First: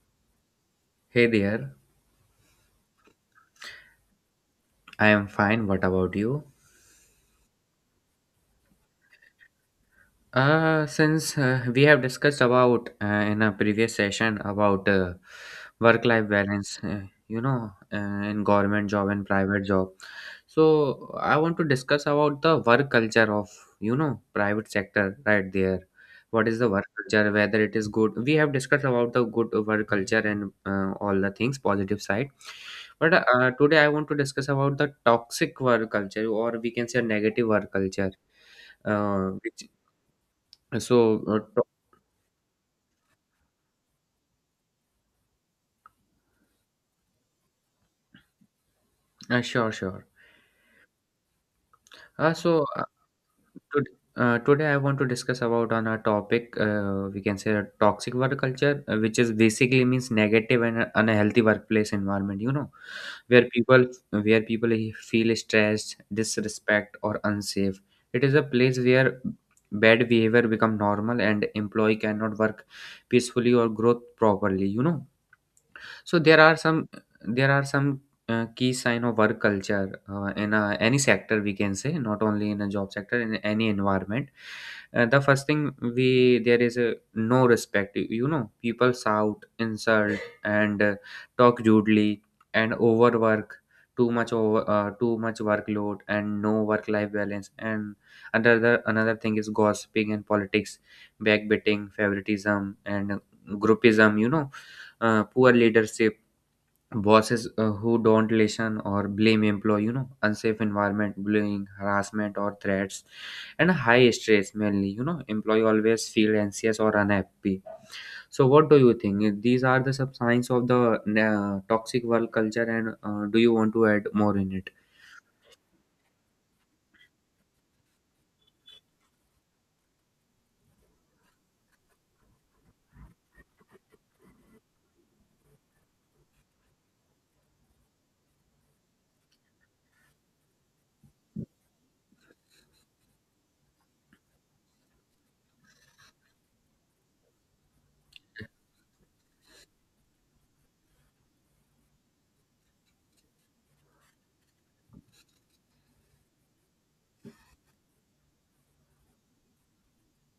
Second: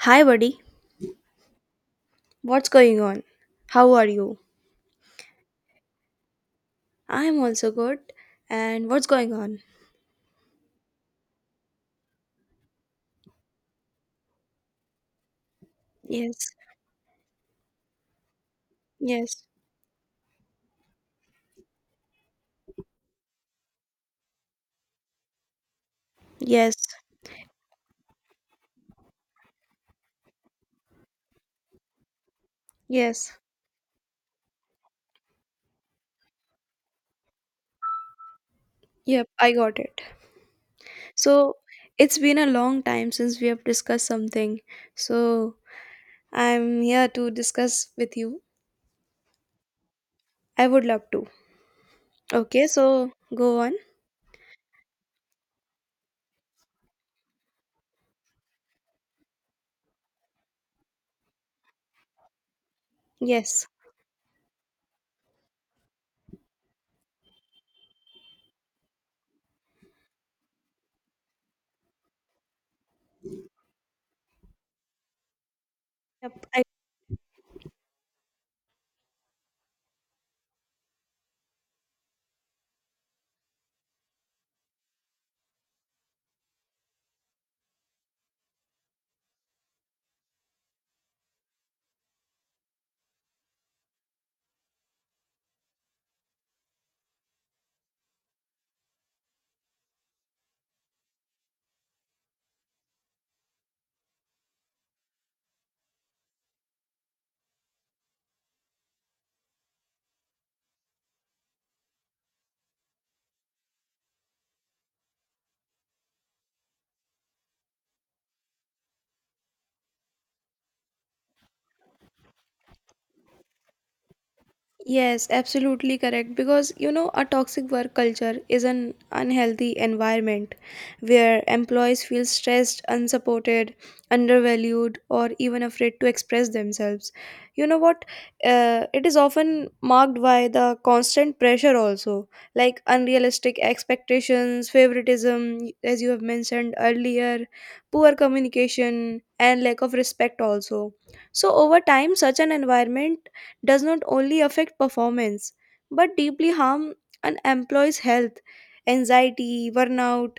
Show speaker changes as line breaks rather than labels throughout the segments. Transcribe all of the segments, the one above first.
Hi, buddy.
Hey there,
What's going on? How are you?
I am fine. What about you?
I'm also good. And what's going on?
Since we have discussed about in a previous session about work-life
Yes,
balance, in government job and
yes,
private job. So I want to discuss about the work culture of, private sector right there. What is the
yes,
work culture, whether it is good. We have discussed about the good work culture and all the things, positive side. But
yes.
today I want to discuss about the toxic work culture, or we can say negative work culture.
Yep,
Uh,
I
which,
got it.
so, uh,
So,
to-
it's been a long time since we have discussed something. So, I'm here to discuss with you.
sure, sure.
I would love to.
Uh, so
Okay,
uh,
so go on.
Tod- Today I want to discuss about on a topic, we can say toxic work culture, which is basically means negative and unhealthy workplace environment. Where
Yes.
people where people feel stressed, disrespect, or unsafe. It is a place where bad behavior become normal and employee cannot work peacefully or growth properly. So there
Yep,
are some there are some key sign of work culture in a, any sector, we can say, not only in a job sector in any environment. The first thing, we there is a no respect, people shout insult and talk rudely, and overwork, too much over too much workload, and no work life balance, and another thing is gossiping and politics, backbiting, favoritism, and groupism. Poor leadership, bosses who don't listen or blame employee. Unsafe environment, bullying, harassment, or threats, and high stress mainly. Employee always feel anxious or unhappy. So what do you think? These are the sub signs of the toxic work culture, and do you want to add more in it?
Yes, absolutely correct. Because you know, a toxic work culture is an unhealthy environment where employees feel stressed, unsupported, undervalued, or even afraid to express themselves. You know what? It is often marked by the constant pressure, also like unrealistic expectations, favoritism, as you have mentioned earlier, poor communication, and lack of respect, also. So, over time, such an environment does not only affect performance, but deeply harm an employee's health, anxiety, burnout,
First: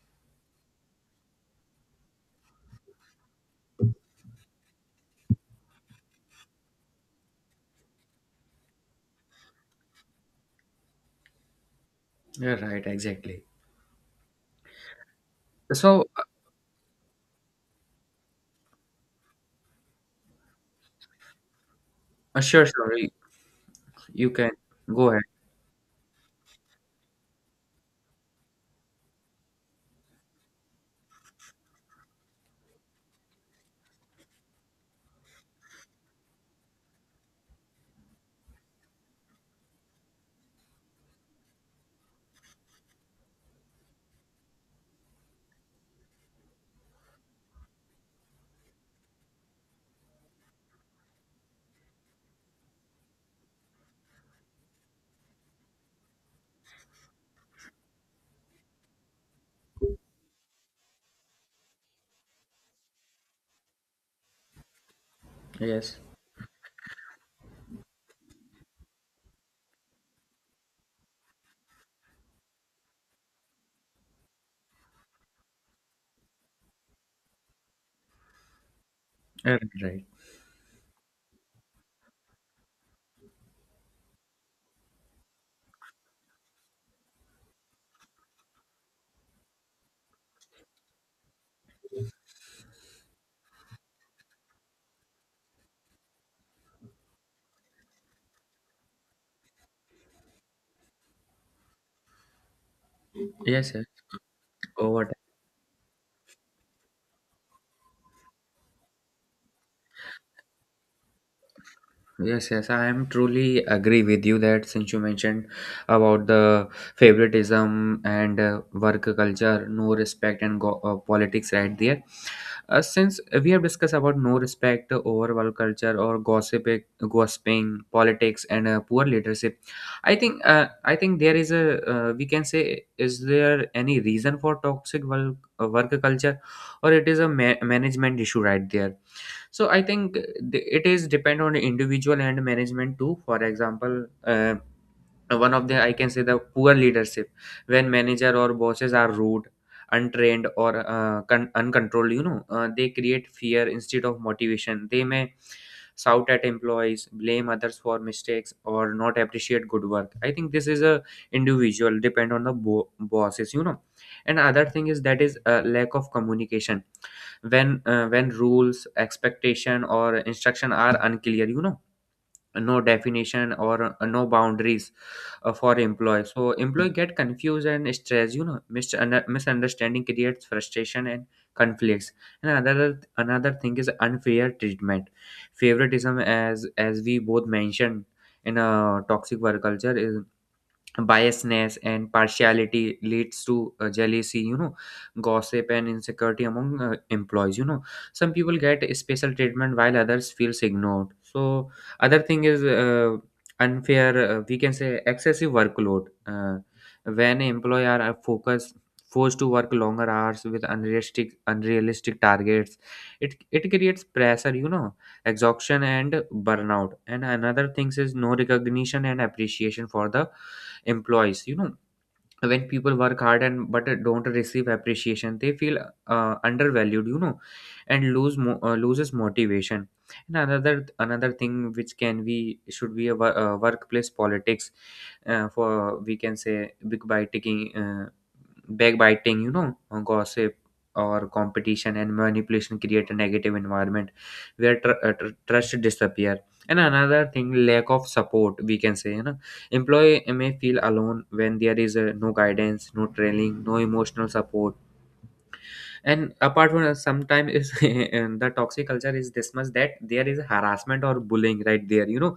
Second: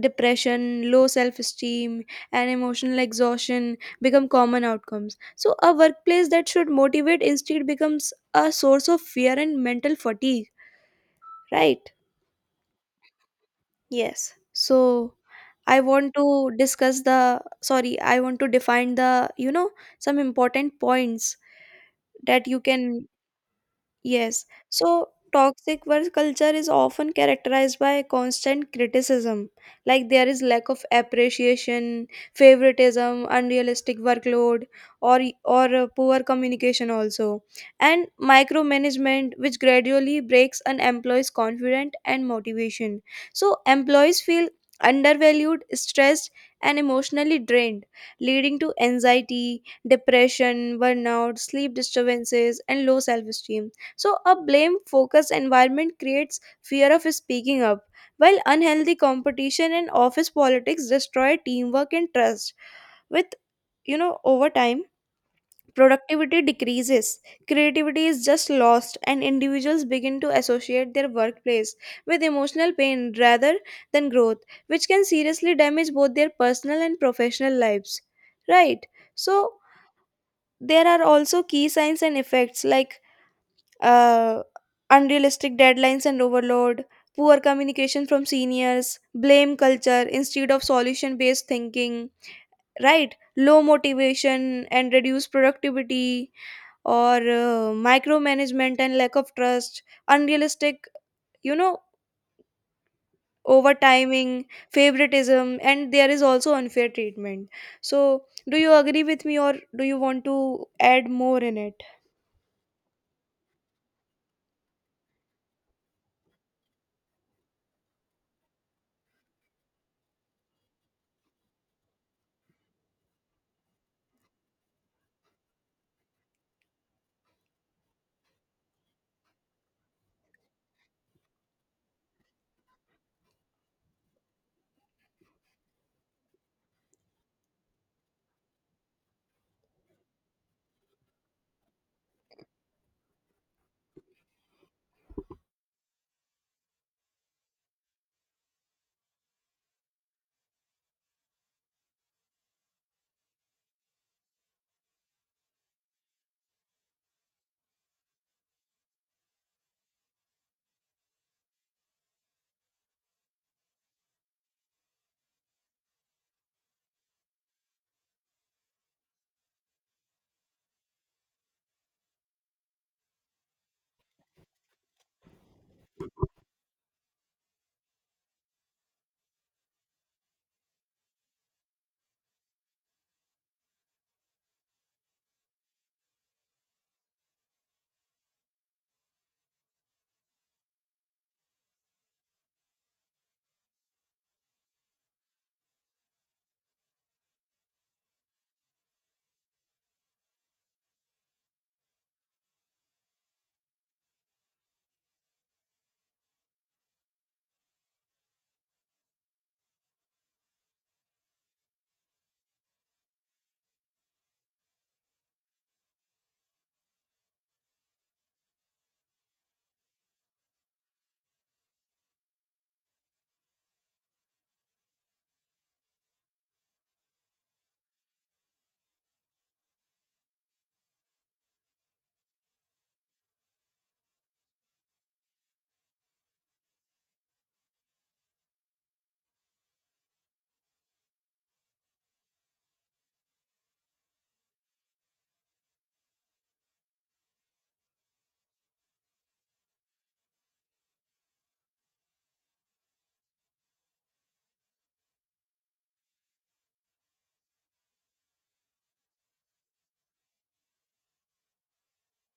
depression, low self-esteem and emotional exhaustion become common outcomes. So a workplace that should motivate instead becomes a source of fear and mental fatigue, right?
Yeah, right, exactly.
Yes, so I
so
want to discuss the, sorry, I want to define the, you know, some important points that you
sure, sure.
can
You
Yes.
can
So
go ahead.
toxic work culture is often characterized by constant criticism. Like, there is lack of appreciation, favoritism, unrealistic workload, or poor communication also. And micromanagement which gradually breaks an employee's confidence and motivation. So employees feel undervalued, stressed, and emotionally drained, leading to anxiety, depression, burnout, sleep disturbances, and low self-esteem. So, a blame focused environment creates fear of speaking up, while unhealthy competition and office politics destroy teamwork and trust. With, you know, over time,
Yes.
productivity decreases, creativity is just lost, and individuals begin to associate their workplace with emotional pain rather than growth, which can seriously damage both their personal and professional lives. Right? So,
Right, right.
there are also key signs and effects like uh, unrealistic deadlines and overload, poor communication from seniors, blame culture instead of solution based thinking, right? Low motivation and reduced productivity, or micromanagement and lack of trust, unrealistic, you know,
Yes, yes.
overtiming,
Over.
favoritism, and there is also unfair treatment. So, do you agree with me, or do you want to add more in it?
Yes, yes, I am truly agree with you that since you mentioned about the favoritism and work culture, no respect, and politics right there. Since we have discussed about no respect, overall culture, or gossiping, politics, and poor leadership, I think there is a, we can say, is there any reason for work culture, or it is a management issue right there? So I think it is depend on individual and management too. For example. One of the, I can say, the poor leadership. When manager or bosses are rude, untrained, or uncontrolled, they create fear instead of motivation. They may shout at employees, blame others for mistakes, or not appreciate good work. I think this is a individual depend on the bosses. And other thing is that is lack of communication. When rules, expectation, or instruction are unclear, no definition or no boundaries for employee, so employee get confused and stressed. Misunderstanding creates frustration and conflicts. And another thing is unfair treatment, favoritism, as we both mentioned. In a toxic work culture is biasness and partiality leads to jealousy, gossip, and insecurity among employees. Some people get special treatment while others feels ignored. So other thing is, unfair we can say, excessive workload. When employee are focused forced to work longer hours with unrealistic targets, it creates pressure, exhaustion and burnout. And another things is no recognition and appreciation for the employees. When people work hard and but don't receive appreciation, they feel undervalued, and loses motivation. And another thing which can be should be a workplace politics, for, we can say, big biting backbiting, gossip, or competition and manipulation create a negative environment where trust disappear. And another thing, lack of support, we can say, Employee may feel alone when there is no guidance, no training, no emotional support. And apart from that, sometimes is the toxic culture is this much that there is harassment or bullying right there.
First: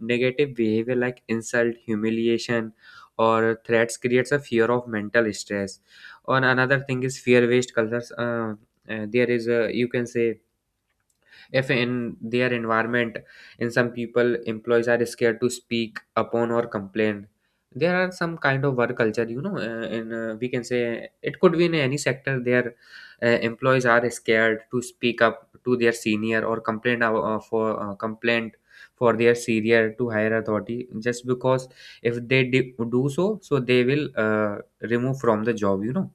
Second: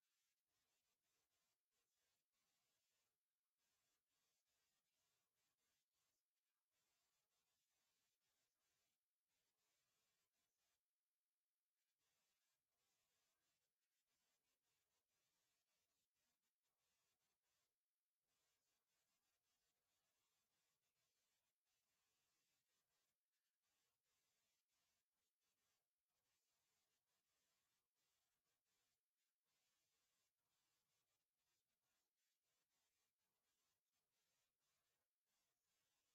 Negative behavior like insult, humiliation, or threats creates a fear of mental stress. Or another thing is fear-based cultures. There is a, you can say, if in their environment, in some people employees are scared to speak upon or complain. There are some kind of work culture, you know in we can say, it could be in any sector. Their employees are scared to speak up to their senior, or complain, for complaint for their senior to higher authority, just because if they do so they will remove from the job.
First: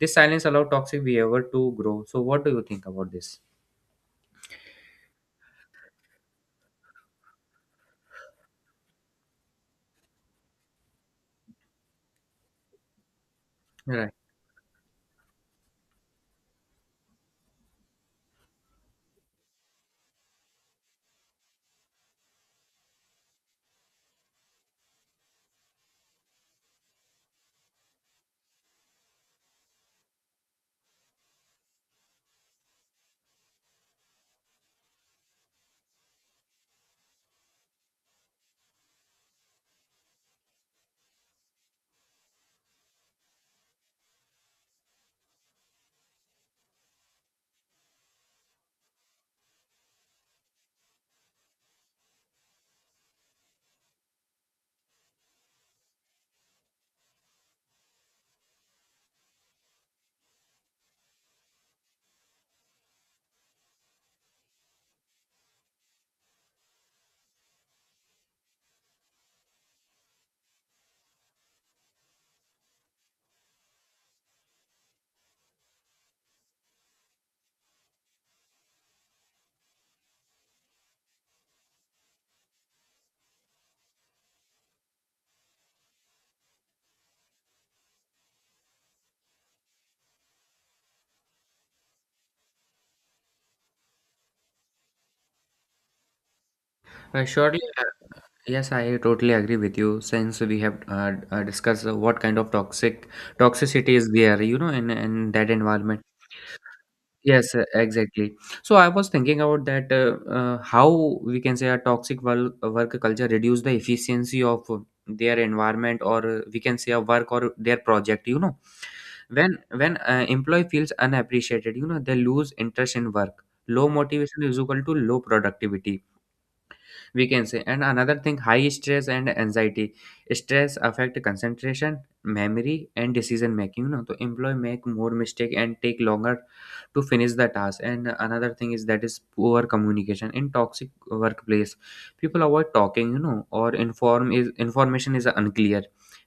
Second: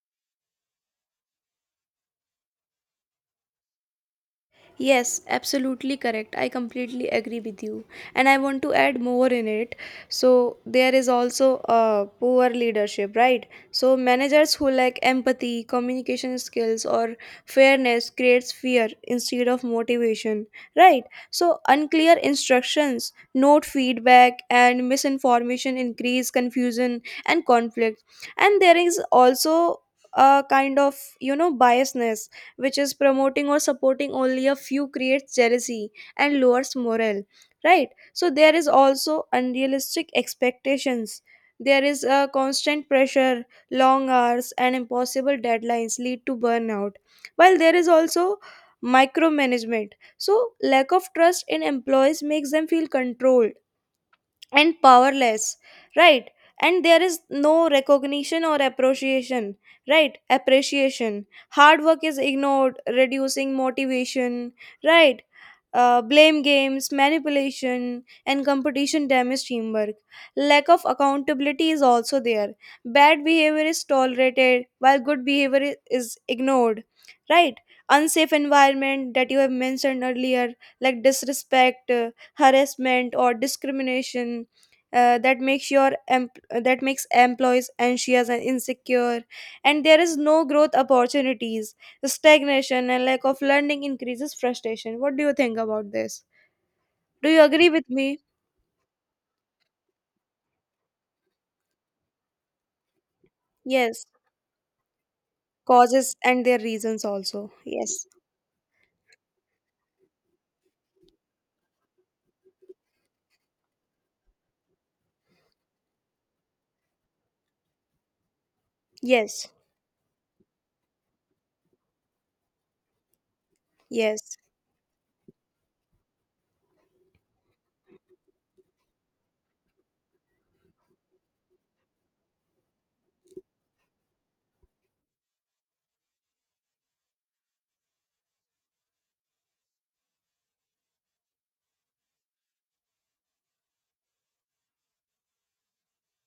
This silence allow toxic behavior to grow. So what do you think about this?
Yes, absolutely correct. I completely agree with you. And I want to add more in it. So, there is also poor leadership, right? So,
Right.
managers who lack empathy, communication skills, or fairness creates fear instead of motivation, right? So, unclear instructions, note feedback, and misinformation increase confusion and conflict. And there is also a kind of, you know, biasness, which is promoting or supporting only a few, creates jealousy and lowers morale. Right, so there is also unrealistic expectations. There is a constant pressure. Long hours and impossible deadlines lead to burnout, while there is also micromanagement. So lack of trust in employees makes them feel controlled and powerless, right? And there is no recognition or appreciation. Right, appreciation, hard work is ignored, reducing motivation, right? Blame games, manipulation, and competition damage teamwork. Lack of accountability is also there. Bad behavior is tolerated while good behavior is ignored, right? Unsafe environment, that you have mentioned earlier, like disrespect, harassment, or discrimination, uh, that makes your em- that makes employees anxious and insecure. And there is no growth opportunities, the stagnation and lack of learning increases frustration. What do you think about this? Do you
Surely,
agree with me?
yes, I totally agree with you. Since we have discussed what kind of toxicity
Yes,
is there, in that environment.
causes and their reasons also.
Yes,
Yes.
exactly. So I was thinking about that, how, we can say, a toxic work culture reduce the efficiency of their environment, or we can say a work or their project.
Yes.
When when employee feels unappreciated, they lose interest in work. Low
Yes.
motivation is equal to low productivity, we can say. And another thing, high stress and anxiety. Stress affect concentration, memory, and decision making. The employee make more mistake and take longer to finish the task. And another thing is that is poor communication. In toxic workplace, people avoid talking, or information is unclear.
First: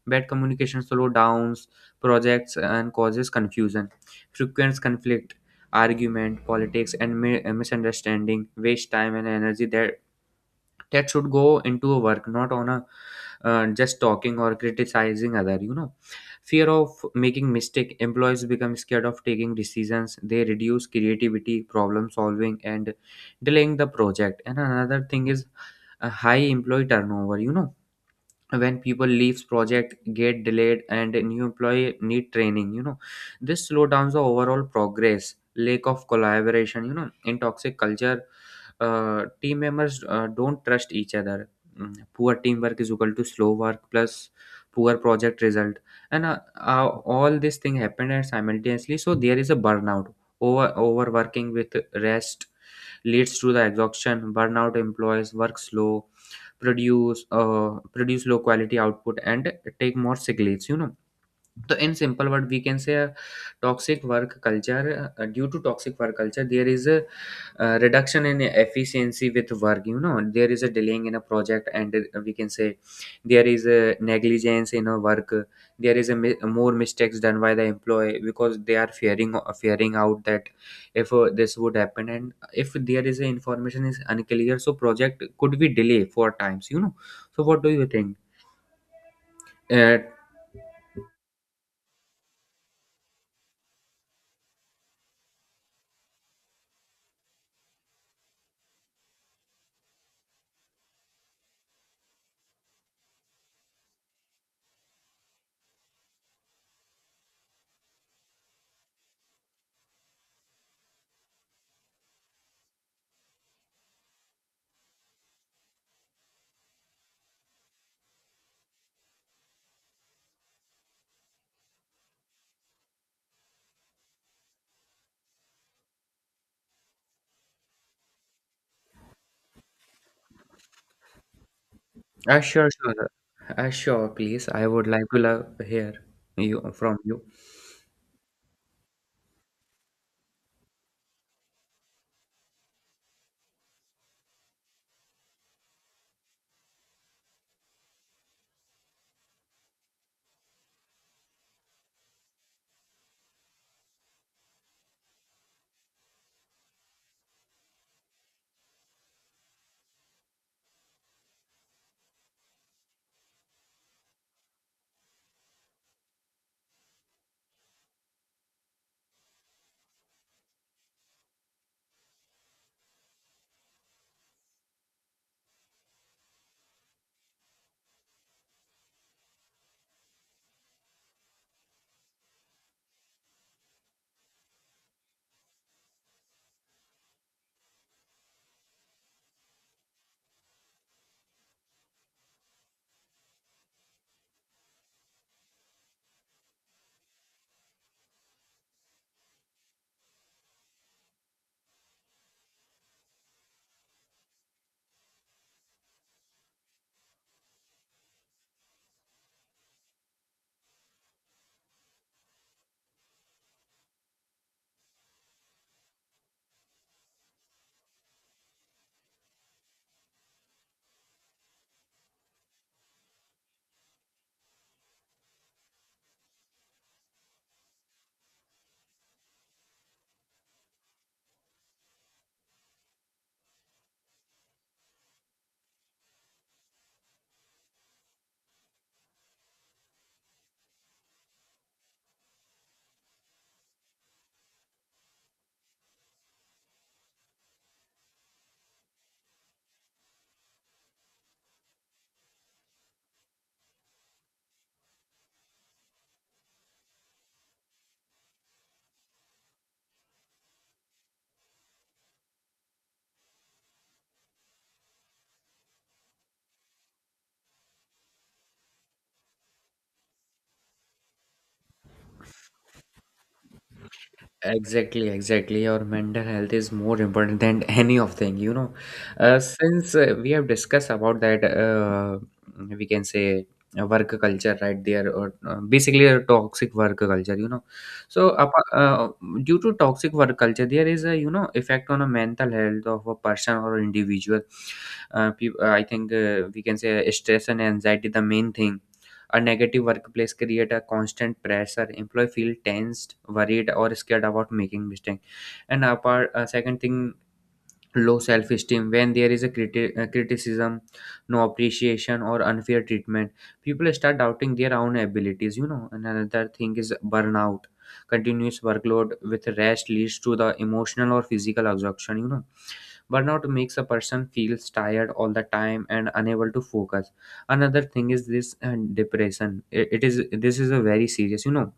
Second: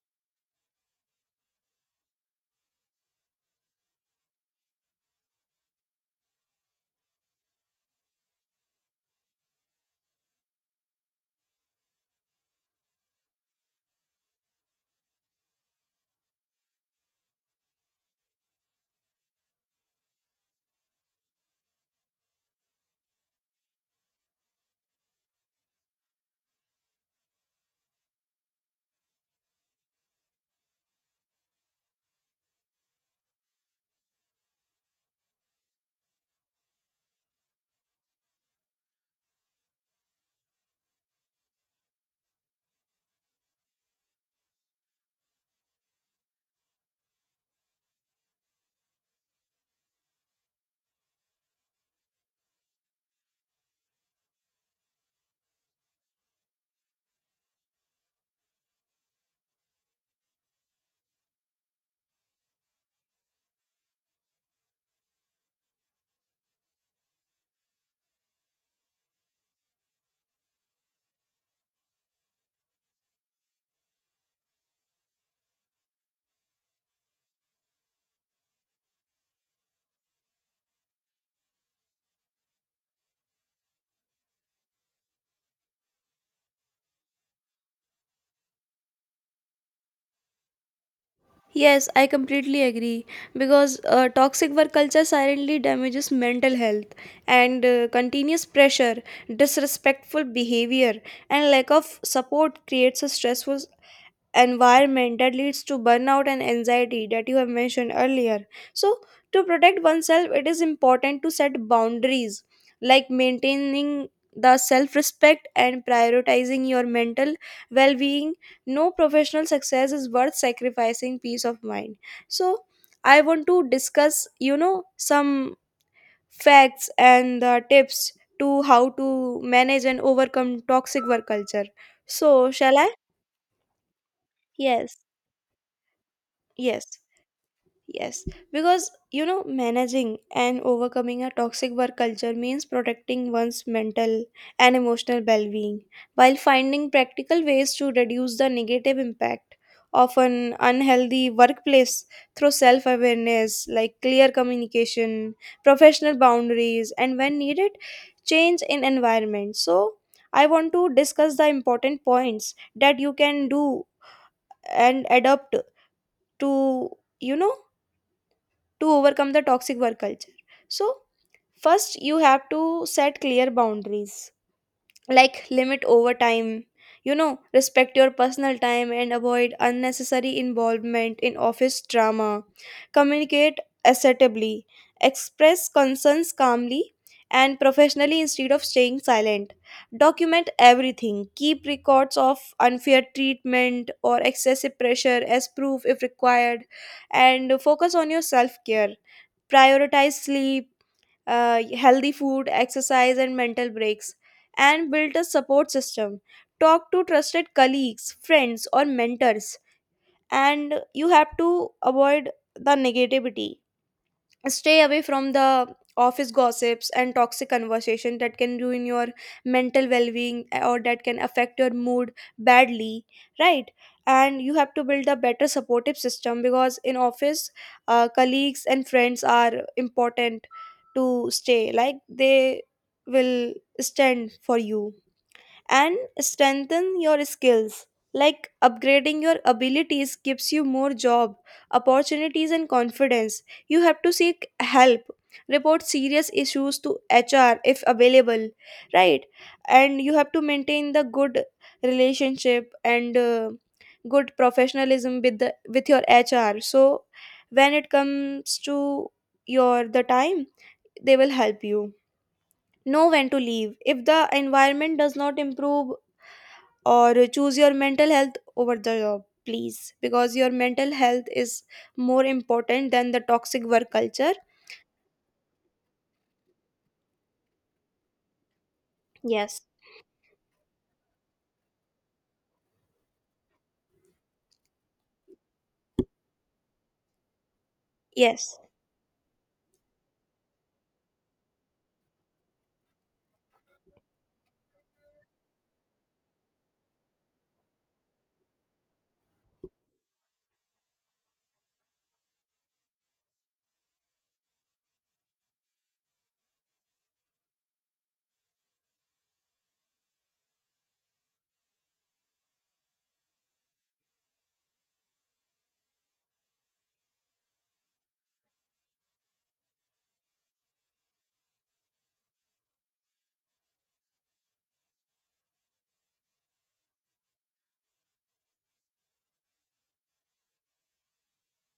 Bad communication slow downs projects and causes confusion. Frequent conflict, argument, politics, and misunderstanding waste time and energy that should go into a work, not on a just talking or criticizing other. Fear of making mistake, employees become scared of taking decisions. They reduce creativity, problem solving, and delaying the project. And another thing is a high employee turnover. When people leaves, project get delayed, and a new employee need training. This slow downs the overall progress. Lack of collaboration, in toxic culture, team members don't trust each other. Poor teamwork is equal to slow work plus poor project result. And all this thing happened and simultaneously, so there is a burnout. Overworking with rest leads to the exhaustion. Burnout, employees work slow, produce low quality output, and take more sick leaves. So in simple word, we can say a toxic work culture. Due to toxic work culture, there is a reduction in efficiency with work. There is a delaying in a project, and we can say there is a negligence in a work. There is a more mistakes done by the employee because they are fearing out that if this would happen, and if there is a information is unclear, so project could be delay for times. So what do you think? Uh,
Yes, I completely agree, because toxic work culture silently damages mental health. And continuous pressure, disrespectful behavior, and lack of support creates a stressful environment that leads to burnout and anxiety, that you have mentioned earlier. So, to protect oneself, it is important to set boundaries like maintaining the self respect and prioritizing your mental well being. No professional success is worth sacrificing peace of mind. So, I want to discuss, you know, some facts and the tips to how to manage and overcome toxic work culture. So,
Sure,
shall I?
sure. Sure, please. I would
Yes.
like to love hear you from
Yes.
you.
Yes, because you know, managing and overcoming a toxic work culture means protecting one's mental and emotional well being while finding practical ways to reduce the negative impact of an unhealthy workplace through self awareness, like clear communication, professional boundaries, and when needed, change in environment. So, I want to discuss the important points that you can do and adapt to, you know, to overcome the toxic work culture. So, first, you have to set clear boundaries, like limit overtime, you know, respect your personal time, and avoid unnecessary involvement in office drama. Communicate assertively, express concerns calmly and professionally instead of staying silent. Document everything, keep records of unfair treatment or excessive pressure as proof if required, and focus on your self care prioritize sleep, healthy food, exercise, and mental breaks, and build a support system. Talk to trusted colleagues, friends, or mentors, and you have to avoid the negativity, stay away from the office gossips and toxic conversation that can ruin your mental well-being, or that can affect your mood badly, right? And you have to build a better supportive system, because in office, colleagues and friends are important to stay, like they will stand for you. And strengthen your skills, like upgrading your abilities gives you more job opportunities and confidence. You have to seek help, report serious issues to HR if available, right? And you have to maintain the good relationship and good professionalism with your HR, so when it comes to your the time, they will help you know when to leave, if the environment does not improve, or choose your mental health over the job, please, because your mental health is more important than the toxic work culture.
Exactly, exactly. Your mental health is more important than any of thing.
Yes.
Since we have discussed about that, we can say, work culture right there, or basically a toxic work culture. So,
Yes.
due to toxic work culture, there is a, effect on a mental health of a person or individual. I think, we can say, stress and anxiety the main thing. A negative workplace create a constant pressure. Employee feel tensed, worried, or scared about making mistake. And apart, second thing, low self esteem. When there is a criticism, no appreciation, or unfair treatment, people start doubting their own abilities. And another thing is burnout. Continuous workload with rest leads to the emotional or physical exhaustion. Burnout makes a person feels tired all the time and unable to focus. Another thing is this and depression. I- It is this is a very serious,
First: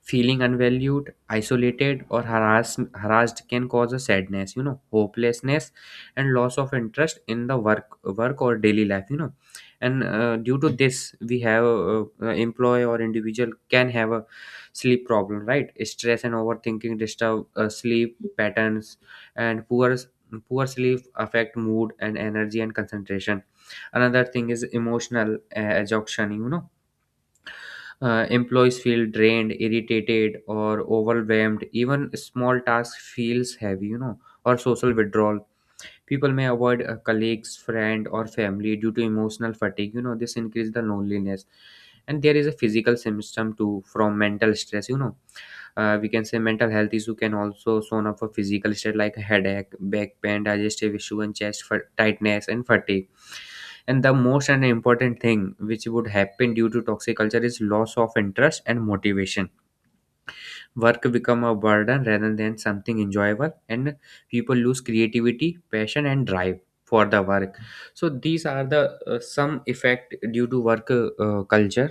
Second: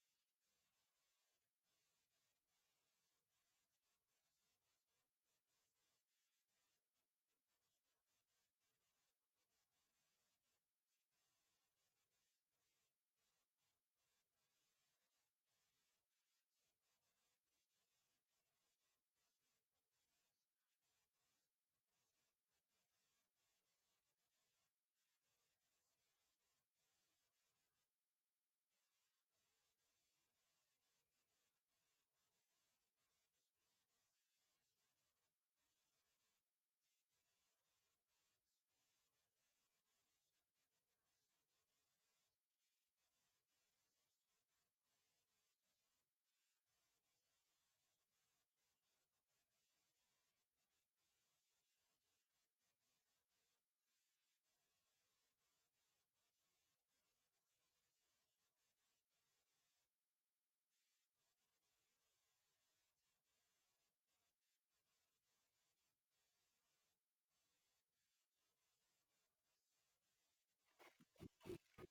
Feeling unvalued, isolated, or harassed can cause a sadness, hopelessness, and loss of interest in the work or daily life. And due to this, we have employee or individual can have a sleep problem, right? Stress and overthinking disturb sleep patterns, and poor sleep affect mood and energy and concentration. Another thing is emotional exhaustion. Employees feel drained, irritated, or overwhelmed. Even small tasks feels heavy, or social withdrawal. People may avoid a colleagues, friend, or family due to emotional fatigue. You know, this increase the loneliness, and there is a physical symptom too from mental stress. You know, we can say mental health issue can also shown up for physical stress like headache, back pain, digestive issue, and chest for tightness and fatigue and the most and important thing which would happen due to toxic culture is loss of interest and motivation. Work become a burden rather than something enjoyable, and people lose creativity, passion, and drive for the work. So these are the some effect due to work culture,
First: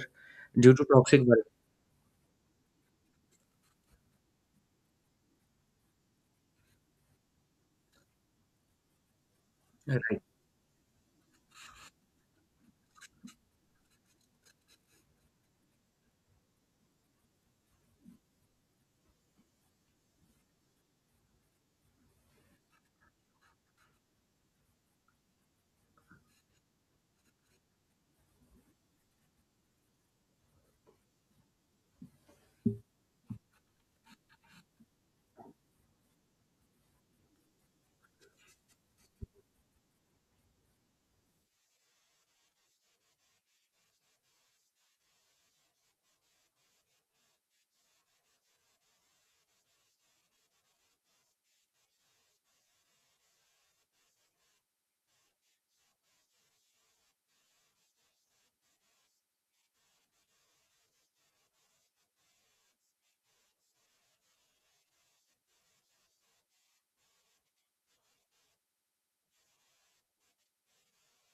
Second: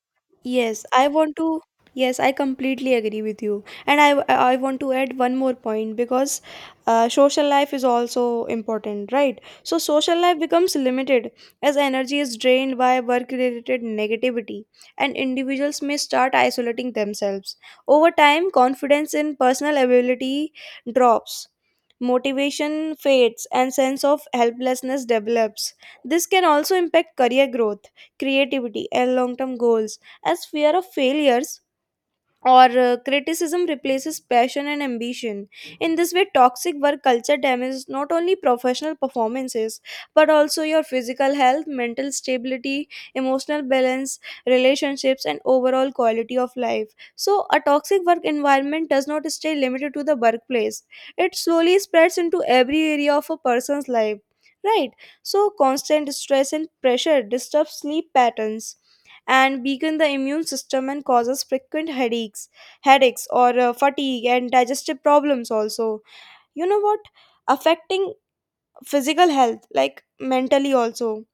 due to
Yes, I
toxic
want
work,
to. Yes, I completely agree with you. And I want to add one more point, because social life is also important, right? So, social
right?
life becomes limited as energy is drained by work related negativity, and individuals may start isolating themselves. Over time, confidence in personal ability drops. Motivation fades and sense of helplessness develops. This can also impact career growth, creativity, and long term goals, as fear of failures or criticism replaces passion and ambition. In this way, toxic work culture damages not only professional performances, but also your physical health, mental stability, emotional balance, relationships, and overall quality of life. So, a toxic work environment does not stay limited to the workplace, it slowly spreads into every area of a person's life. Right, so constant stress and pressure disturb sleep patterns, and weaken the immune system and causes frequent headaches or fatigue and digestive problems also. You know what, affecting physical health, like mentally also,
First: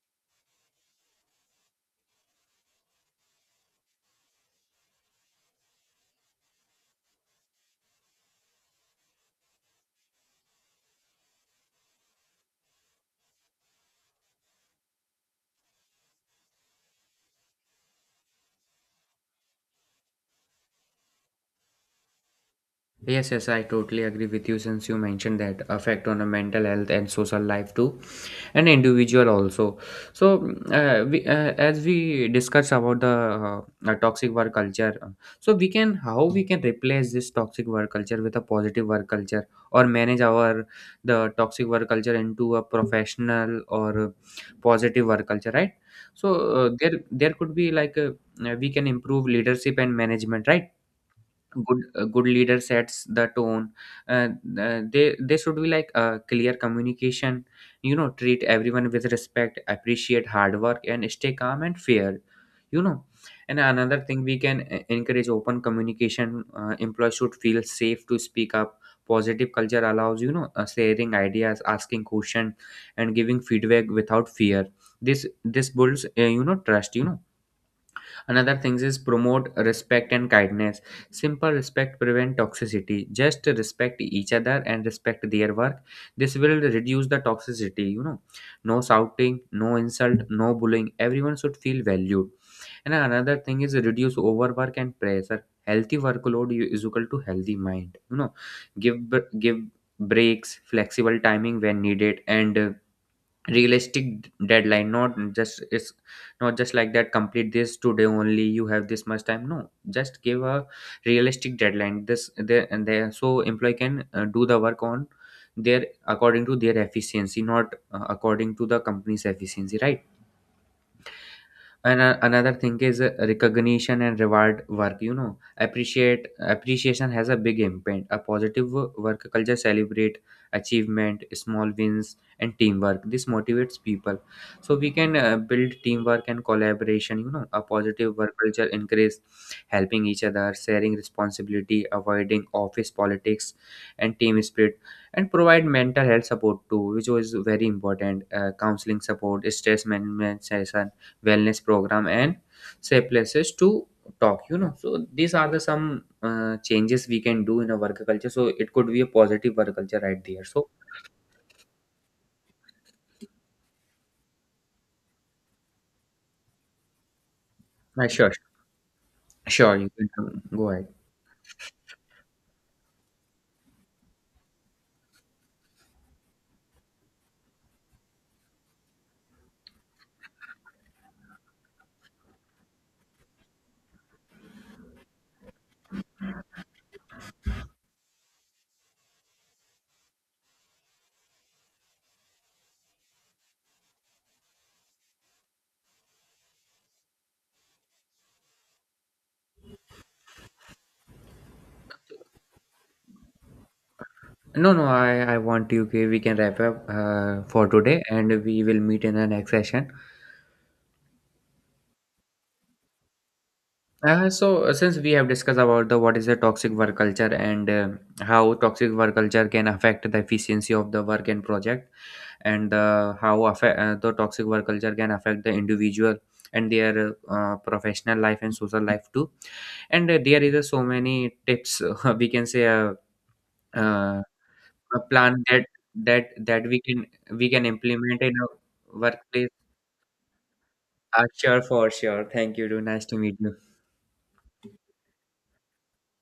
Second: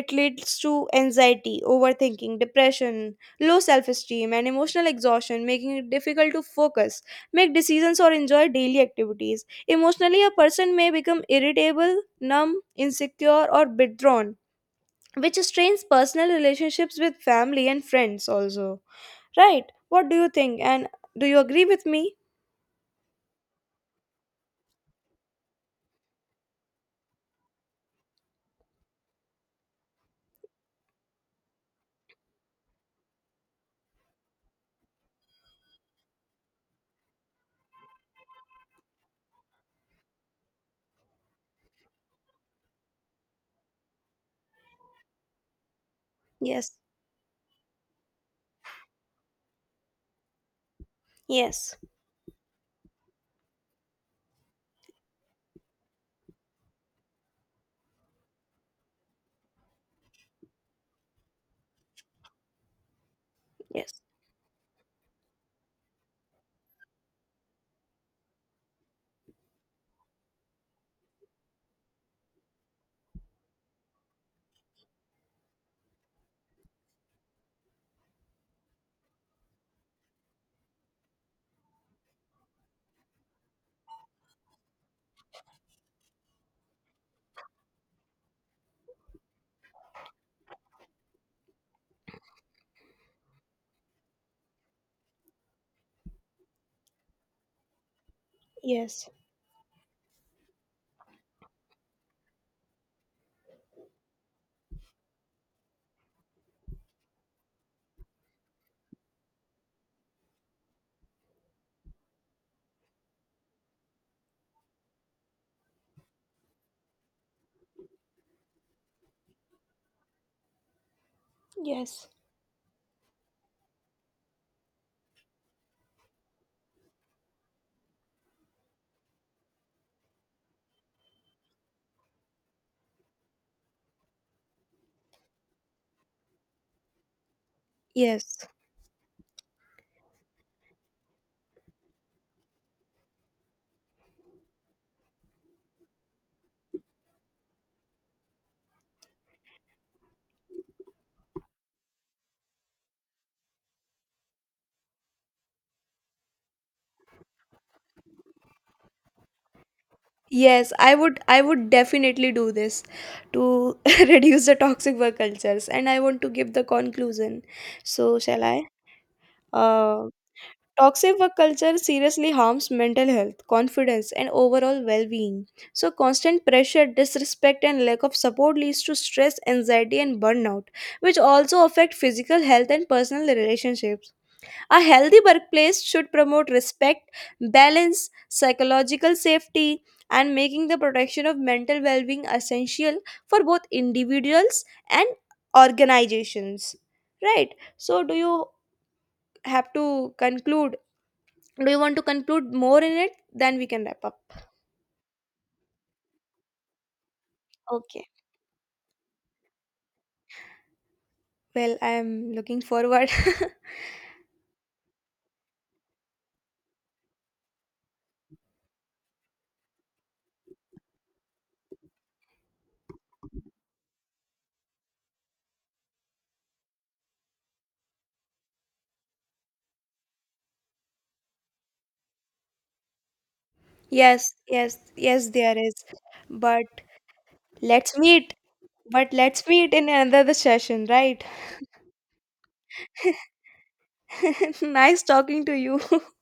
it leads to anxiety, overthinking, depression, low self-esteem, and emotional exhaustion, making it difficult to focus, make decisions, or enjoy daily activities. Emotionally, a person may become irritable, numb, insecure, or withdrawn, which strains personal relationships with family and friends also. Right, what do you think, and do you agree with me?
Yes, yes, I totally agree with you since you mentioned that effect on a mental health and social life too, and individual also. So we, as we discuss about the toxic work culture, so we can, how we can replace this toxic work culture with a positive work culture, or manage our the toxic work culture into a professional or positive work culture, right? So
Yes,
there could be like a, we can improve leadership and management, right?
yes,
Good, a good leader sets the tone. uh, they should be like clear communication, you know, treat everyone with respect, appreciate hard work, and stay calm and fair, you know. And
yes,
another thing we can encourage open communication. Employees should feel safe to speak up. Positive culture allows, you know, sharing ideas, asking questions, and giving feedback without fear. This builds you know, trust, you know. Another things is promote respect and kindness. Simple respect prevent toxicity. Just respect each other and respect their work. This will reduce the toxicity, you know. No shouting, no insult, no bullying, everyone should feel valued. And another thing is reduce overwork and pressure. Healthy workload is equal to healthy mind, you know.
yes,
Give breaks, flexible timing when needed, and realistic deadline. Not just it's not just like that, complete this today only, you have this much time. No, just give a realistic deadline this there and there, so employee can do the work on their, according to their efficiency, not according to the company's efficiency, right? And
yes,
another thing is recognition and reward work, you know. Appreciate, appreciation has a big impact. A positive work culture celebrate achievement, small wins, and teamwork. This motivates people. So we can build teamwork and collaboration, you know. A positive work
yes.
culture increase helping each other, sharing responsibility, avoiding office politics, and team spirit. And provide mental health support too, which was very important. Counseling support, stress management session, wellness program, and safe places to talk, you know. So these are the some changes we can do in a work culture, so it could be a positive work culture, right there. So
Yes, I would, I would definitely do this to reduce the toxic work cultures. And I want to give the conclusion, so
sure.
shall I?
Sure, you
uh
can go ahead.
Toxic work culture seriously harms mental health, confidence, and overall well being. So, constant pressure, disrespect, and lack of support leads to stress, anxiety, and burnout, which also affect physical health and personal relationships. A healthy workplace should promote respect, balance, psychological safety, and making the protection of mental well being essential for both individuals and organizations. Right? So, do you have to conclude? Do you want to conclude more in it? Then we can wrap up.
No, no, I want you. Okay, we can wrap up for today,
Okay.
and we will meet in the next session.
Well, I'm looking forward.
So since we have discussed about the what is a toxic work culture, and how toxic work culture can affect the efficiency of the work and project, and how affect, the toxic work culture can affect the individual and their professional life and social life too. And there is so many tips, we can say uh,
Yes, yes,
a
yes,
plan
there
that
is.
that
But
we can, we can
let's
implement
meet.
in a
But let's
workplace.
meet in another session, right?
Sure, for sure. Thank you too, nice to meet you.
Nice talking to you.